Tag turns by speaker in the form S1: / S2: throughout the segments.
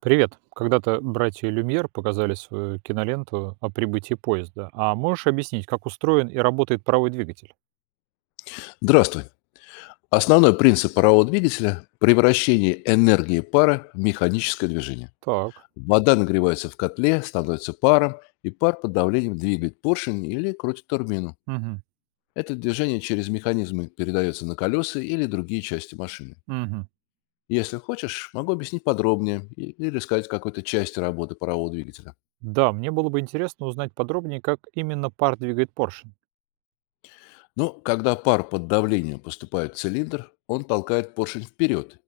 S1: Привет. Когда-то братья Люмьер показали свою киноленту о прибытии поезда. А можешь объяснить, как устроен и работает правый двигатель?
S2: Здравствуй. Основной принцип парового двигателя– превращение энергии пара в механическое движение.
S1: Так.
S2: Вода нагревается в котле, становится паром, и пар под давлением двигает поршень или крутит турбину.
S1: Мгм.
S2: Это движение через механизмы передается на колеса или другие части машины.
S1: Мгм.
S2: Если хочешь, могу объяснить подробнее или рассказать какой-то части работы парового двигателя.
S1: Да, мне было бы интересно узнать подробнее, как именно пар двигает поршень.
S2: Но когда пар под давлением поступает в цилиндр, он толкает поршень вперед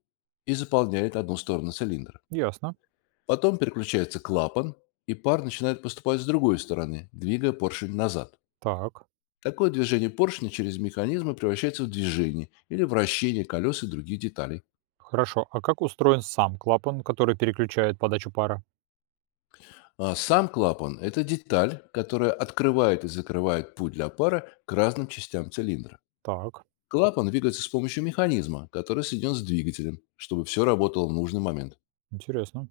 S2: и заполняет одну сторону цилиндра.
S1: Ясно.
S2: Потом переключается клапан, и пар начинает поступать с другой стороны, двигая поршень назад.
S1: Так.
S2: Такое движение поршня через механизмы превращается в движение или вращение колес и других деталей.
S1: Хорошо. А как устроен сам клапан, который переключает подачу пара?
S2: А сам клапан– это деталь, которая открывает и закрывает путь для пара к разным частям цилиндра.
S1: Так.
S2: Клапан двигается с помощью механизма, который соединен с двигателем, чтобы все работало в нужный момент.
S1: Интересно.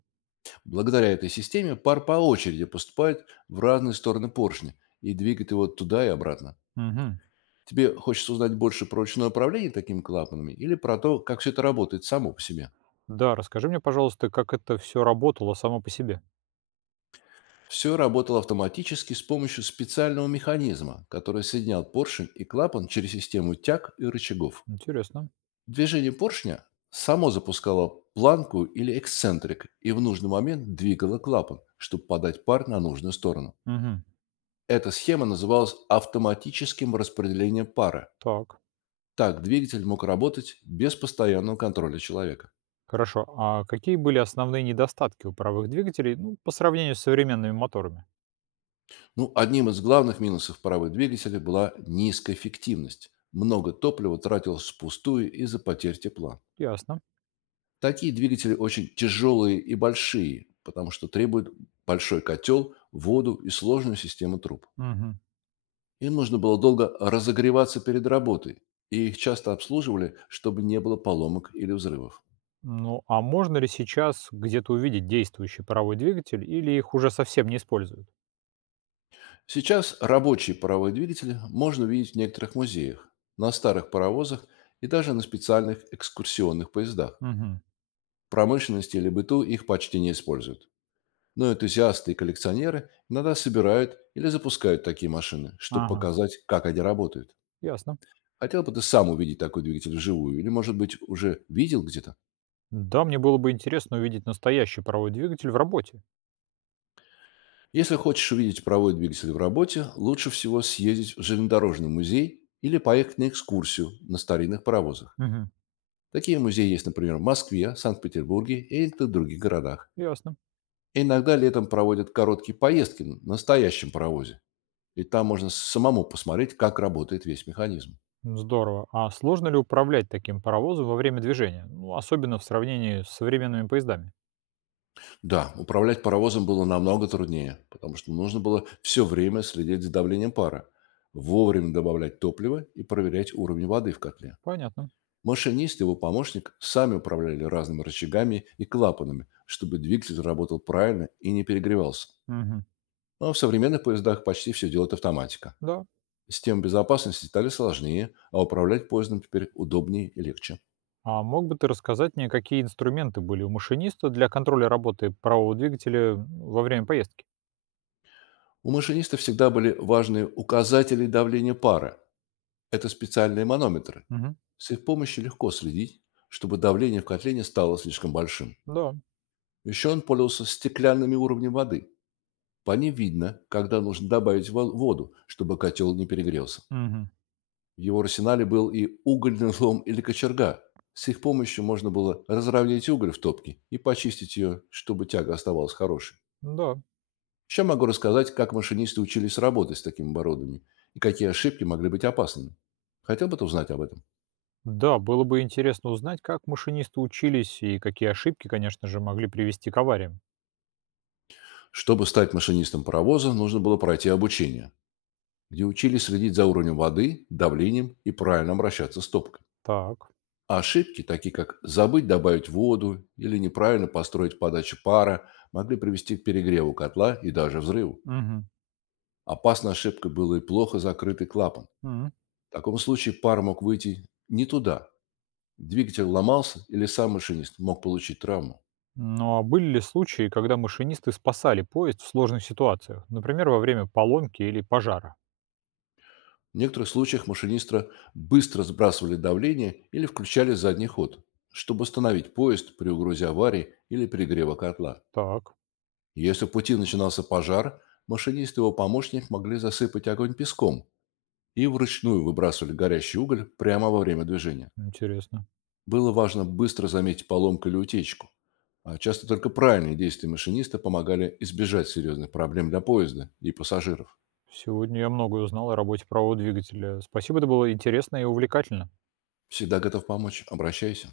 S2: Благодаря этой системе пар по очереди поступает в разные стороны поршня и двигает его туда и обратно.
S1: Мгм.
S2: Тебе хочется узнать больше про ручное управление такими клапанами или про то, как все это работает само по себе?
S1: Да, расскажи мне, пожалуйста, как это все работало само по себе.
S2: Все работало автоматически с помощью специального механизма, который соединял поршень и клапан через систему тяг и рычагов.
S1: Интересно.
S2: Движение поршня само запускало планку или эксцентрик и в нужный момент двигало клапан, чтобы подать пар на нужную сторону.
S1: Мгм.
S2: Эта схема называлась автоматическим распределением пара.
S1: Так.
S2: Так двигатель мог работать без постоянного контроля человека.
S1: Хорошо. А какие были основные недостатки у паровых двигателей, ну, по сравнению с современными моторами?
S2: Ну, одним из главных минусов паровых двигателей была низкая эффективность. Много топлива тратилось впустую из-за потерь тепла.
S1: Ясно.
S2: Такие двигатели очень тяжелые и большие, потому что требуют большой котел, воду и сложную систему труб.
S1: Мгм.
S2: Им нужно было долго разогреваться перед работой, и их часто обслуживали, чтобы не было поломок или взрывов.
S1: Ну, а можно ли сейчас где-то увидеть действующий паровой двигатель или их уже совсем не используют?
S2: Сейчас рабочие паровые двигатели можно увидеть в некоторых музеях, на старых паровозах и даже на специальных экскурсионных поездах.
S1: Мгм.
S2: В промышленности или быту их почти не используют. Но энтузиасты и коллекционеры иногда собирают или запускают такие машины, чтобы
S1: Ага.
S2: показать, как они работают.
S1: Ясно.
S2: Хотел бы ты сам увидеть такой двигатель вживую или, может быть, уже видел где-то?
S1: Да, мне было бы интересно увидеть настоящий паровой двигатель в работе.
S2: Если хочешь увидеть паровой двигатель в работе, лучше всего съездить в железнодорожный музей или поехать на экскурсию на старинных паровозах.
S1: Мгм.
S2: Такие музеи есть, например, в Москве, Санкт-Петербурге и в других городах.
S1: Ясно.
S2: Иногда летом проводят короткие поездки на настоящем паровозе, и там можно самому посмотреть, как работает весь механизм.
S1: Здорово. А сложно ли управлять таким паровозом во время движения? Ну, особенно в сравнении с современными поездами.
S2: Да, управлять паровозом было намного труднее, потому что нужно было все время следить за давлением пара, вовремя добавлять топливо и проверять уровень воды в котле.
S1: Понятно.
S2: Машинист и его помощник сами управляли разными рычагами и клапанами, чтобы двигатель работал правильно и не перегревался.
S1: Мгм.
S2: Но в современных поездах почти все делает автоматика.
S1: Да.
S2: Системы безопасности стали сложнее, а управлять поездом теперь удобнее и легче.
S1: А мог бы ты рассказать мне, какие инструменты были у машиниста для контроля работы правого двигателя во время поездки?
S2: У машиниста всегда были важные указатели давления пара. Это специальные манометры.
S1: Мгм.
S2: С их помощью легко следить, чтобы давление в котле не стало слишком большим.
S1: Да.
S2: Еще он пользовался стеклянными уровнями воды. По ним видно, когда нужно добавить воду, чтобы котел не перегрелся.
S1: Мгм.
S2: В его арсенале был и угольный лом или кочерга. С их помощью можно было разровнять уголь в топке и почистить ее, чтобы тяга оставалась хорошей.
S1: Да.
S2: Еще могу рассказать, как машинисты учились работать с таким оборудованием и какие ошибки могли быть опасными. Хотел бы ты узнать об этом?
S1: Да, было бы интересно узнать, как машинисты учились и какие ошибки, конечно же, могли привести к авариям.
S2: Чтобы стать машинистом паровоза, нужно было пройти обучение, где учили следить за уровнем воды, давлением и правильно обращаться с топкой.
S1: Так.
S2: А ошибки, такие как забыть добавить воду или неправильно построить подачу пара, могли привести к перегреву котла и даже взрыву.
S1: Мгм.
S2: Опасной ошибкой было и плохо закрытый клапан.
S1: М.
S2: В таком случае пар мог выйти не туда, двигатель ломался или сам машинист мог получить травму.
S1: Ну а были ли случаи, когда машинисты спасали поезд в сложных ситуациях? Например, во время поломки или пожара?
S2: В некоторых случаях машиниста быстро сбрасывали давление или включали задний ход, чтобы остановить поезд при угрозе аварии или перегрева котла.
S1: Так,
S2: Если в пути начинался пожар, машинист и его помощник могли засыпать огонь песком и вручную выбрасывали горящий уголь прямо во время движения.
S1: интересно.
S2: Было важно быстро заметить поломку или утечку. А часто только правильные действия машиниста помогали избежать серьезных проблем для поезда и пассажиров.
S1: Сегодня я многое узнал о работе правого двигателя. Спасибо, это было интересно и увлекательно.
S2: Всегда готов помочь. Обращайся.